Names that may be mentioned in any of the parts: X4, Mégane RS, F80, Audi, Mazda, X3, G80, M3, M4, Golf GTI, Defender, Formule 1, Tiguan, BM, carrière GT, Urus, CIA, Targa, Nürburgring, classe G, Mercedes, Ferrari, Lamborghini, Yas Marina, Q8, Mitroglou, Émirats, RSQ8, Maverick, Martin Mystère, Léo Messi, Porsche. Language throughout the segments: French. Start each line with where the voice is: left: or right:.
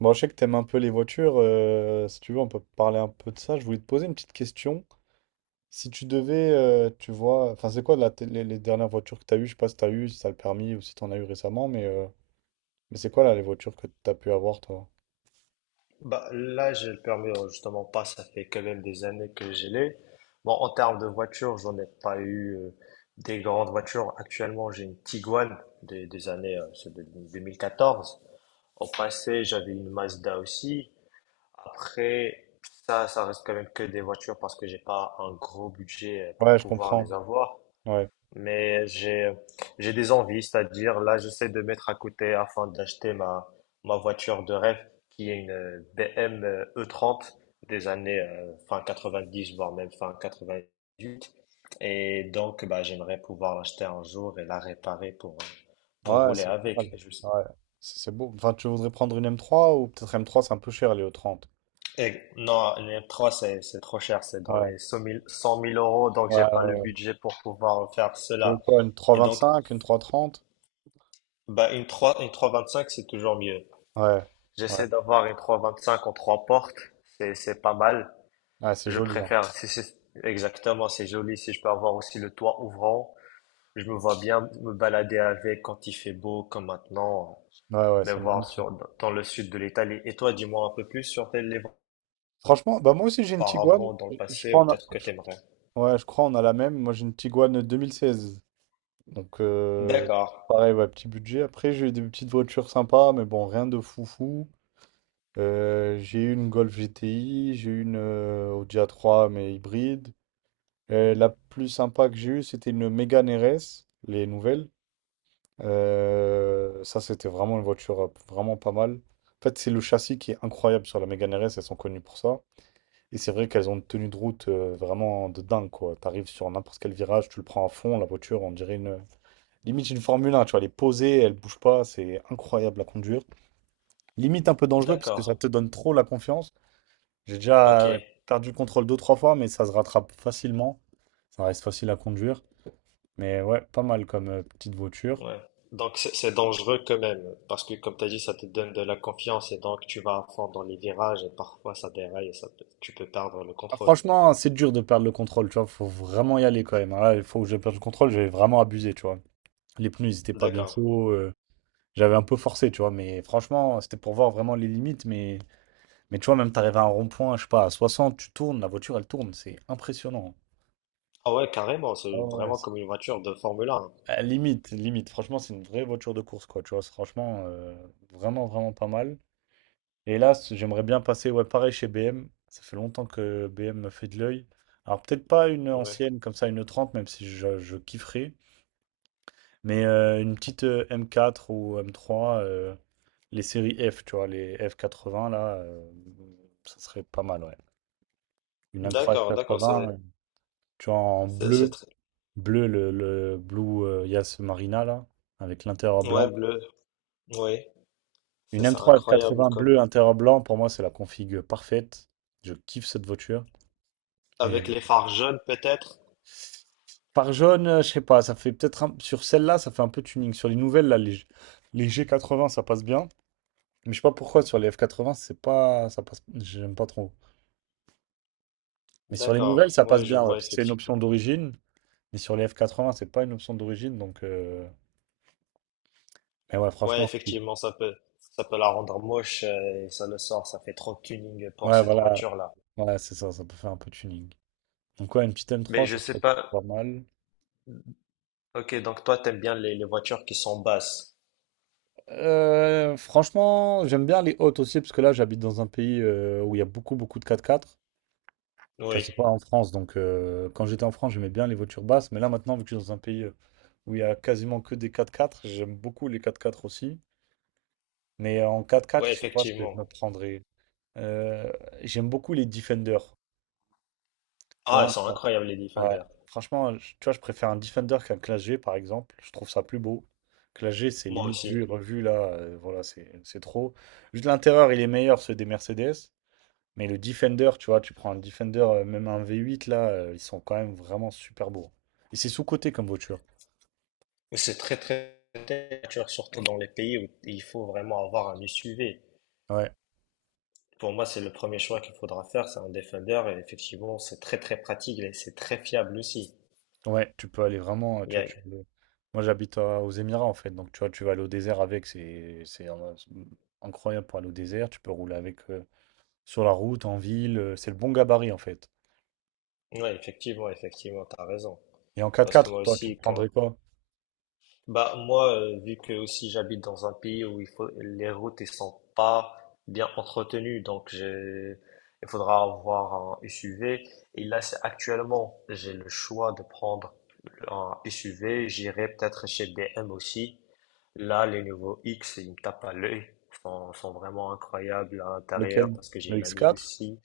right: Bon, je sais que t'aimes un peu les voitures. Si tu veux, on peut parler un peu de ça. Je voulais te poser une petite question. Si tu devais, tu vois, enfin, c'est quoi là, les dernières voitures que t'as eues? Je sais pas si t'as eu, si t'as le permis ou si t'en as eu récemment, mais c'est quoi là les voitures que t'as pu avoir, toi?
left: Bah, là, j'ai le permis, justement pas, ça fait quand même des années que je l'ai. Bon, en termes de voiture, j'en ai pas eu des grandes voitures. Actuellement, j'ai une Tiguan des années c'est de 2014. Au passé, j'avais une Mazda aussi. Après, ça reste quand même que des voitures parce que j'ai pas un gros budget pour
right: Ouais, je
left: pouvoir
right: comprends.
left: les avoir.
right: Ouais.
left: Mais j'ai des envies, c'est-à-dire là j'essaie de mettre à côté afin d'acheter ma voiture de rêve qui est une BM e trente des années fin dix voire même fin quatre-vingt huit et donc bah j'aimerais pouvoir l'acheter un jour et la réparer pour
right: Ouais,
left: rouler
right: c'est pas
left: avec.
right: mal.
left: Et je-
right: Ouais. C'est beau. Enfin, tu voudrais prendre une m trois ou peut-être m trois c'est un peu cher, les e trente.
left: et non, une trois c'est trop cher, c'est dans
right: Ouais.
left: les 100 000 cent mille euros donc
right: Ouais,
left: j'ai pas le
right: ouais, ouais.
left: budget pour pouvoir faire
right: Tu veux
left: cela.
right: quoi, une trois
left: Et
right: vingt
left: donc
right: cinq, une trois cent trente?
left: bah une trois vingt cinq c'est toujours mieux.
right: Ouais. Ouais.
left: J'essaie d'avoir une 325 en trois portes. C'est pas mal.
right: Ouais, c'est
left: Je
right: joli, hein.
left: préfère, si c'est, exactement, c'est joli. Si je peux avoir aussi le toit ouvrant, je me vois bien me balader avec quand il fait beau, comme maintenant,
right: Ouais, ouais,
left: me
right: c'est
left: voir
right: magnifique.
left: sur, dans le sud de l'Italie. Et toi, dis-moi un peu plus sur tes livres
right: Franchement, bah moi aussi j'ai une Tiguan.
left: auparavant, dans le
right: Je
left: passé, ou
right: crois on a...
left: peut-être que t'aimerais.
right: Ouais, je crois on a la même. Moi j'ai une Tiguan 2016. Donc
left: D'accord.
right: pareil, ouais, petit budget. Après j'ai eu des petites voitures sympas, mais bon, rien de foufou. J'ai eu une Golf GTI, j'ai eu une Audi a trois mais hybride. La plus sympa que j'ai eue, c'était une Mégane RS, les nouvelles. Ça c'était vraiment une voiture vraiment pas mal. En fait, c'est le châssis qui est incroyable sur la Mégane RS, elles sont connues pour ça. Et c'est vrai qu'elles ont une tenue de route vraiment de dingue, quoi. T'arrives sur n'importe quel virage, tu le prends à fond, la voiture, on dirait une... Limite une Formule 1, tu vois, elle est posée, elle bouge pas, c'est incroyable à conduire. Limite un peu dangereux parce que
left: D'accord.
right: ça te donne trop la confiance. J'ai
left: Ok.
right: déjà
left: Ouais.
right: perdu le contrôle deux, trois fois, mais ça se rattrape facilement. Ça reste facile à conduire. Mais ouais, pas mal comme petite voiture.
left: Donc, c'est dangereux quand même, parce que comme t'as dit, ça te donne de la confiance et donc tu vas à fond dans les virages et parfois ça déraille et ça, tu peux perdre le
right: Ah,
left: contrôle.
right: franchement, c'est dur de perdre le contrôle, tu vois, faut vraiment y aller quand même, hein. Là, il faut que je perde le contrôle, j'ai vraiment abusé, tu vois. Les pneus, ils étaient pas bien
left: D'accord.
right: chauds. J'avais un peu forcé, tu vois, mais franchement, c'était pour voir vraiment les limites. Mais tu vois, même t'arrives à un rond-point, je sais pas, à 60, tu tournes, la voiture, elle tourne, c'est impressionnant.
left: Ah ouais, carrément,
right: Ah
left: c'est
right: ouais,
left: vraiment comme une voiture de Formule 1.
right: Ah, limite, limite, franchement, c'est une vraie voiture de course, quoi, tu vois, c'est franchement, vraiment, vraiment pas mal. Et là, j'aimerais bien passer, ouais, pareil chez BM, ça fait longtemps que BM me fait de l'œil. Alors, peut-être pas une
left: Ouais.
right: ancienne comme ça, une 30, même si je kifferais, mais une petite M4 ou M3, les séries F, tu vois, les F80, là, ça serait pas mal, ouais. Une M3
left: D'accord, d'accord,
right: F80,
left: c'est
right: tu vois, en
left: c'est c'est
right: bleu,
left: très.
right: le Blue Yas Marina, là, avec l'intérieur
left: Ouais,
right: blanc.
left: bleu. Ouais,
right: Une
left: c'est
right: M3
left: incroyable
right: F80
left: comme
right: bleu, intérieur blanc, pour moi, c'est la config parfaite. Je kiffe cette voiture. Et
left: avec
right: bon.
left: les phares jaunes peut-être.
right: Par jaune, je sais pas, ça fait peut-être sur celle-là, ça fait un peu tuning. Sur les nouvelles, là, les G80, ça passe bien. Mais je sais pas pourquoi sur les F80, c'est pas, ça passe, j'aime pas trop. Mais sur les nouvelles,
left: D'accord.
right: ça
left: Ouais,
right: passe
left: je
right: bien, ouais,
left: vois
right: parce que c'est une option
left: effectivement.
right: d'origine. Mais sur les F80, c'est pas une option d'origine, donc. Mais ouais,
left: Ouais,
right: franchement, c'est cool.
left: effectivement, ça peut la rendre moche et ça le sort, ça fait trop tuning pour
right: Ouais,
left: cette
right: voilà,
left: voiture-là.
right: voilà c'est ça, ça peut faire un peu de tuning. Donc ouais, une petite
left: Mais
right: M3,
left: je
right: ça
left: sais
right: serait pas
left: pas.
right: mal.
left: OK, donc toi t'aimes bien les voitures qui sont basses.
right: Franchement, j'aime bien les hautes aussi, parce que là, j'habite dans un pays où il y a beaucoup, beaucoup de 4x4. Tu vois,
left: Oui.
right: c'est pas en France, donc quand j'étais en France, j'aimais bien les voitures basses, mais là maintenant, vu que je suis dans un pays où il y a quasiment que des 4x4, j'aime beaucoup les 4x4 aussi. Mais en quatre
left: Ouais,
right: quatre je sais pas ce que je me
left: effectivement.
right: prendrais. Euh, J'aime beaucoup les defenders. Tu
left: Ah, elles
right: vois,
left: sont
right: ouais.
left: incroyables les
right: Ouais.
left: Defender.
right: Franchement, tu vois, je préfère un defender qu'un classe G, par exemple. Je trouve ça plus beau. Classe G, c'est
left: Moi
right: limite vu
left: aussi.
right: et revu, là. Voilà, c'est trop. Juste l'intérieur, il est meilleur, ceux des Mercedes. Mais le defender, tu vois, tu prends un defender, même un V8, là, ils sont quand même vraiment super beaux. Et c'est sous-coté comme voiture.
left: C'est très très très cher, surtout dans les pays où il faut vraiment avoir un SUV.
right: Ouais.
left: Pour moi, c'est le premier choix qu'il faudra faire, c'est un Defender et effectivement, c'est très très pratique et c'est très fiable aussi.
right: Ouais, tu peux aller vraiment,
left: Il
right: tu
left: y
right: vois,
left: a-
right: tu Moi, j'habite aux Émirats, en fait. Donc, tu vois, tu vas aller au désert avec. C'est incroyable pour aller au désert. Tu peux rouler avec sur la route, en ville. C'est le bon gabarit, en fait.
left: Ouais, effectivement, effectivement, t'as raison.
right: Et en
left: Parce que
right: quatre-quatre,
left: moi
right: toi, tu te
left: aussi, quand.
right: prendrais quoi?
left: Bah moi, vu que aussi j'habite dans un pays où il faut les routes ne sont pas bien entretenues, donc j'ai il faudra avoir un SUV. Et là, c'est actuellement, j'ai le choix de prendre un SUV. J'irai peut-être chez BM aussi. Là, les nouveaux X, ils me tapent à l'œil. Ils sont vraiment incroyables à l'intérieur
right: Lequel?
left: parce que j'ai
right: Le
left: une amie
right: X4?
left: aussi.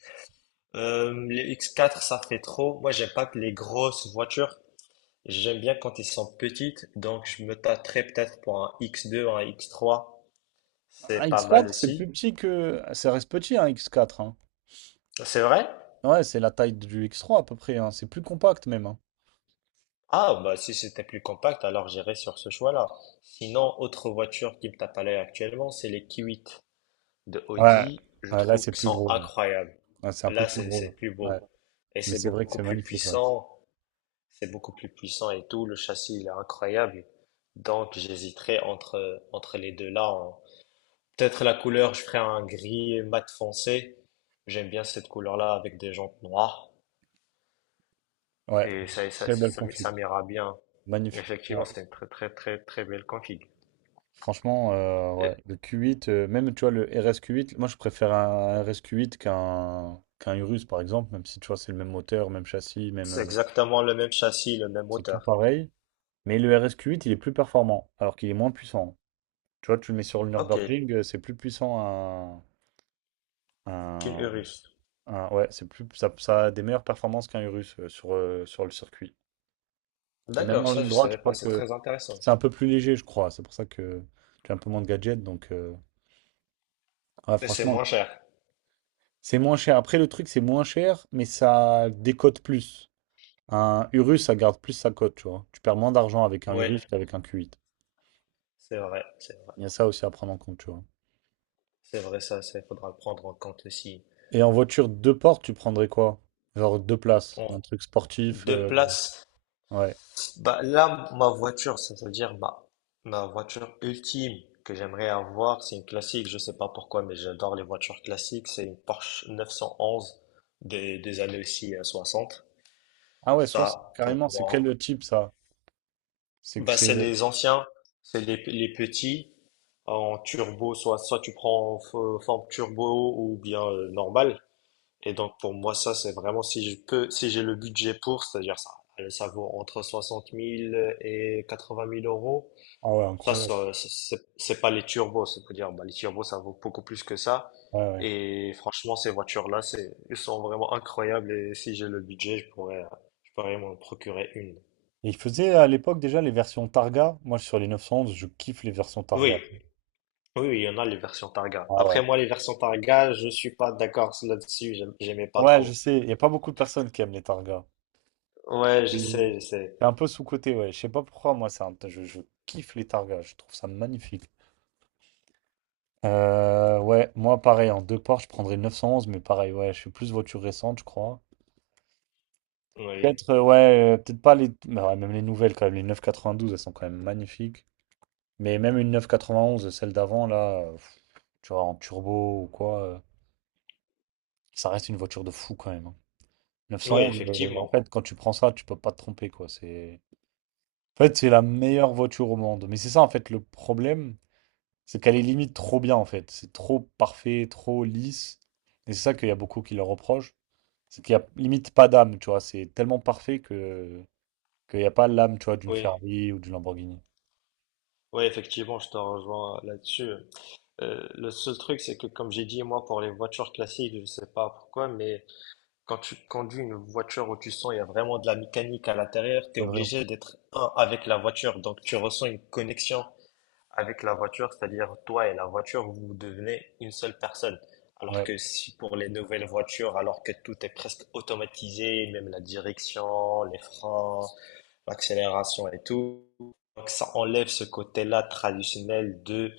left: Les X4, ça fait trop. Moi, j'aime pas que les grosses voitures. J'aime bien quand ils sont petites, donc je me tâterais peut-être pour un X2, un X3.
right: Un
left: C'est pas mal
right: X4, c'est plus
left: aussi.
right: petit que... Ça reste petit, un X4,
left: C'est vrai?
right: ouais, c'est la taille du X3 à peu près, hein. C'est plus compact même, hein.
left: Ah, bah si c'était plus compact, alors j'irais sur ce choix-là. Sinon, autre voiture qui me tape à l'œil actuellement, c'est les Q8 de
right: Ouais,
left: Audi. Je
right: ouais, là
left: trouve
right: c'est
left: qu'ils
right: plus
left: sont
right: gros, ouais.
left: incroyables.
right: Ouais, c'est un peu
left: Là,
right: plus
left: c'est
right: gros,
left: c'est plus
right: là. Ouais.
left: beau. Et
right: Mais
left: c'est
right: c'est vrai que
left: beaucoup
right: c'est
left: plus
right: magnifique, ouais.
left: puissant. C'est beaucoup plus puissant et tout. Le châssis, il est incroyable. Donc, j'hésiterais entre les deux-là, hein. Peut-être la couleur, je ferais un gris mat foncé. J'aime bien cette couleur-là avec des jantes noires
right: Ouais,
left: et ça, ça,
right: très belle
left: ça, m-
right: config.
left: ça m'ira bien.
right: Magnifique.
left: Effectivement,
right: Ouais.
left: c'est une très très très très belle config.
right: Franchement,
left: Et
right: ouais. Le Q8, même tu vois, le RSQ8, moi je préfère un RSQ8 qu'un Urus par exemple, même si tu vois, c'est le même moteur, même châssis, même.
left: c'est exactement le même châssis, le même
right: C'est tout
left: moteur.
right: pareil. Mais le RSQ8, il est plus performant, alors qu'il est moins puissant. Tu vois, tu le mets sur le
left: Ok,
right: Nürburgring, c'est plus puissant
left: qu'une Urus.
right: un Ah ouais, c'est plus, ça a des meilleures performances qu'un Urus sur le circuit. Et même
left: D'accord,
right: en
left: ça
right: ligne
left: je
right: droite,
left: savais
right: je
left: pas,
right: crois
left: c'est
right: que
left: très intéressant.
right: c'est un peu plus léger, je crois. C'est pour ça que tu as un peu moins de gadgets. Donc, ouais,
left: Et c'est
right: franchement,
left: moins cher.
right: c'est moins cher. Après, le truc, c'est moins cher, mais ça décote plus. Un Urus, ça garde plus sa cote, tu vois. Tu perds moins d'argent avec un
left: Oui,
right: Urus qu'avec un Q8.
left: c'est vrai, c'est vrai.
right: Il y a ça aussi à prendre en compte, tu vois.
left: C'est vrai, ça, il faudra le prendre en compte aussi.
right: Et en voiture deux portes, tu prendrais quoi? Genre deux places,
left: En
right: un truc sportif.
left: deux places,
right: Ouais.
left: bah, là, ma voiture, c'est-à-dire bah, ma voiture ultime que j'aimerais avoir, c'est une classique, je sais pas pourquoi, mais j'adore les voitures classiques, c'est une Porsche 911 des années aussi soixante.
right: Ah ouais, 60
left: Ça, pour
right: carrément, c'est
left: moi,
right: quel type ça? C'est que
left: bah,
right: c'est.
left: c'est les anciens, c'est les petits en turbo, soit tu prends en forme turbo ou bien normale. Et donc, pour moi, ça, c'est vraiment si je peux, si j'ai le budget pour, c'est-à-dire ça, ça vaut entre 60 000 et 80 000 euros.
right: Ah ouais,
left: Ça,
right: incroyable.
left: ça, ça, c'est pas les turbos, c'est-à-dire, bah, les turbos, ça vaut beaucoup plus que ça.
right: Ouais, ouais.
left: Et franchement, ces voitures-là, elles sont vraiment incroyables. Et si j'ai le budget, je pourrais m'en procurer une.
right: Et il faisait à l'époque déjà les versions Targa. Moi, sur les 911, je kiffe les versions Targa.
left: Oui, oui, oui, il y en a les versions Targa.
right: Ah
left: Après,
right: ouais.
left: moi, les versions Targa, je suis pas d'accord là-dessus. J'aimais pas
right: Ouais, je
left: trop.
right: sais. Il n'y a pas beaucoup de personnes qui aiment les Targa.
left: Ouais, je
right: Mm.
left: sais, je sais.
right: C'est un peu sous-coté, ouais. Je sais pas pourquoi, moi, c'est un... je kiffe les Targa. Je trouve ça magnifique. Ouais, moi, pareil, en deux parts, je prendrais 911, mais pareil, ouais, je suis plus voiture récente, je crois.
left: Oui,
right: Peut-être, ouais, peut-être pas les. Mais ouais, même les nouvelles, quand même. Les 992, elles sont quand même magnifiques. Mais même une 991, celle d'avant, là, pff, tu vois, en turbo ou quoi. Ça reste une voiture de fou quand même, hein.
left: oui,
right: 911, en
left: effectivement.
right: fait, quand tu prends ça, tu peux pas te tromper, quoi. C'est... En fait, c'est la meilleure voiture au monde. Mais c'est ça, en fait, le problème, c'est qu'elle est limite trop bien, en fait. C'est trop parfait, trop lisse. Et c'est ça qu'il y a beaucoup qui leur reprochent. C'est qu'il y a limite pas d'âme, tu vois. C'est tellement parfait que qu'il n'y a pas l'âme, tu vois, d'une
left: Oui,
right: Ferrari ou d'une Lamborghini.
left: oui, effectivement, je te rejoins là-dessus. Le seul truc, c'est que, comme j'ai dit, moi, pour les voitures classiques, je sais pas pourquoi, mais quand tu conduis une voiture où tu sens il y a vraiment de la mécanique à l'intérieur, tu es
right: C'est vrai.
left: obligé d'être un avec la voiture. Donc tu ressens une connexion avec la voiture, c'est-à-dire toi et la voiture, vous devenez une seule personne. Alors
right: Ouais.
left: que si pour les nouvelles voitures, alors que tout est presque automatisé, même la direction, les freins, l'accélération et tout, donc ça enlève ce côté-là traditionnel de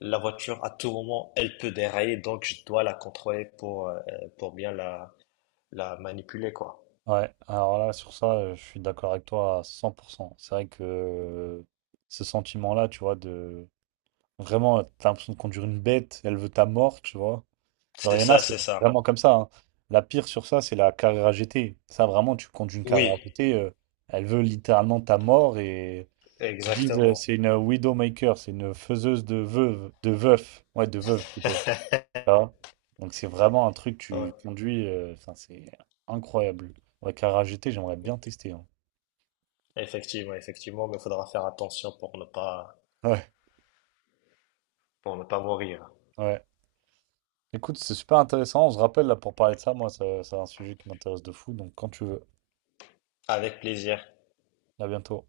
left: la voiture à tout moment, elle peut dérailler, donc je dois la contrôler pour bien la manipuler, quoi.
right: Ouais. Alors là, sur ça, je suis d'accord avec toi à 100%. C'est vrai que ce sentiment-là, tu vois, de vraiment, t'as l'impression de conduire une bête, elle veut ta mort, tu vois. Genre,
left: C'est
right: il y en a,
left: ça,
right: c'est
left: c'est ça.
right: vraiment comme ça, hein. La pire sur ça, c'est la carrière GT. Ça, vraiment, tu conduis une carrière
left: Oui,
right: GT, elle veut littéralement ta mort et ils disent
left: exactement,
right: c'est une widowmaker, c'est une faiseuse de veuve, de veuf. Ouais, de veuve plutôt, tu vois. Donc, c'est vraiment un truc, tu
left: ouais.
right: conduis, enfin, c'est incroyable. La carrière GT, j'aimerais bien tester, hein.
left: Effectivement, effectivement, mais il faudra faire attention pour ne pas,
right: Ouais,
left: pour ne pas mourir.
right: ouais. Écoute, c'est super intéressant. On se rappelle là pour parler de ça. Moi, c'est un sujet qui m'intéresse de fou. Donc, quand tu veux.
left: Avec plaisir.
right: À bientôt.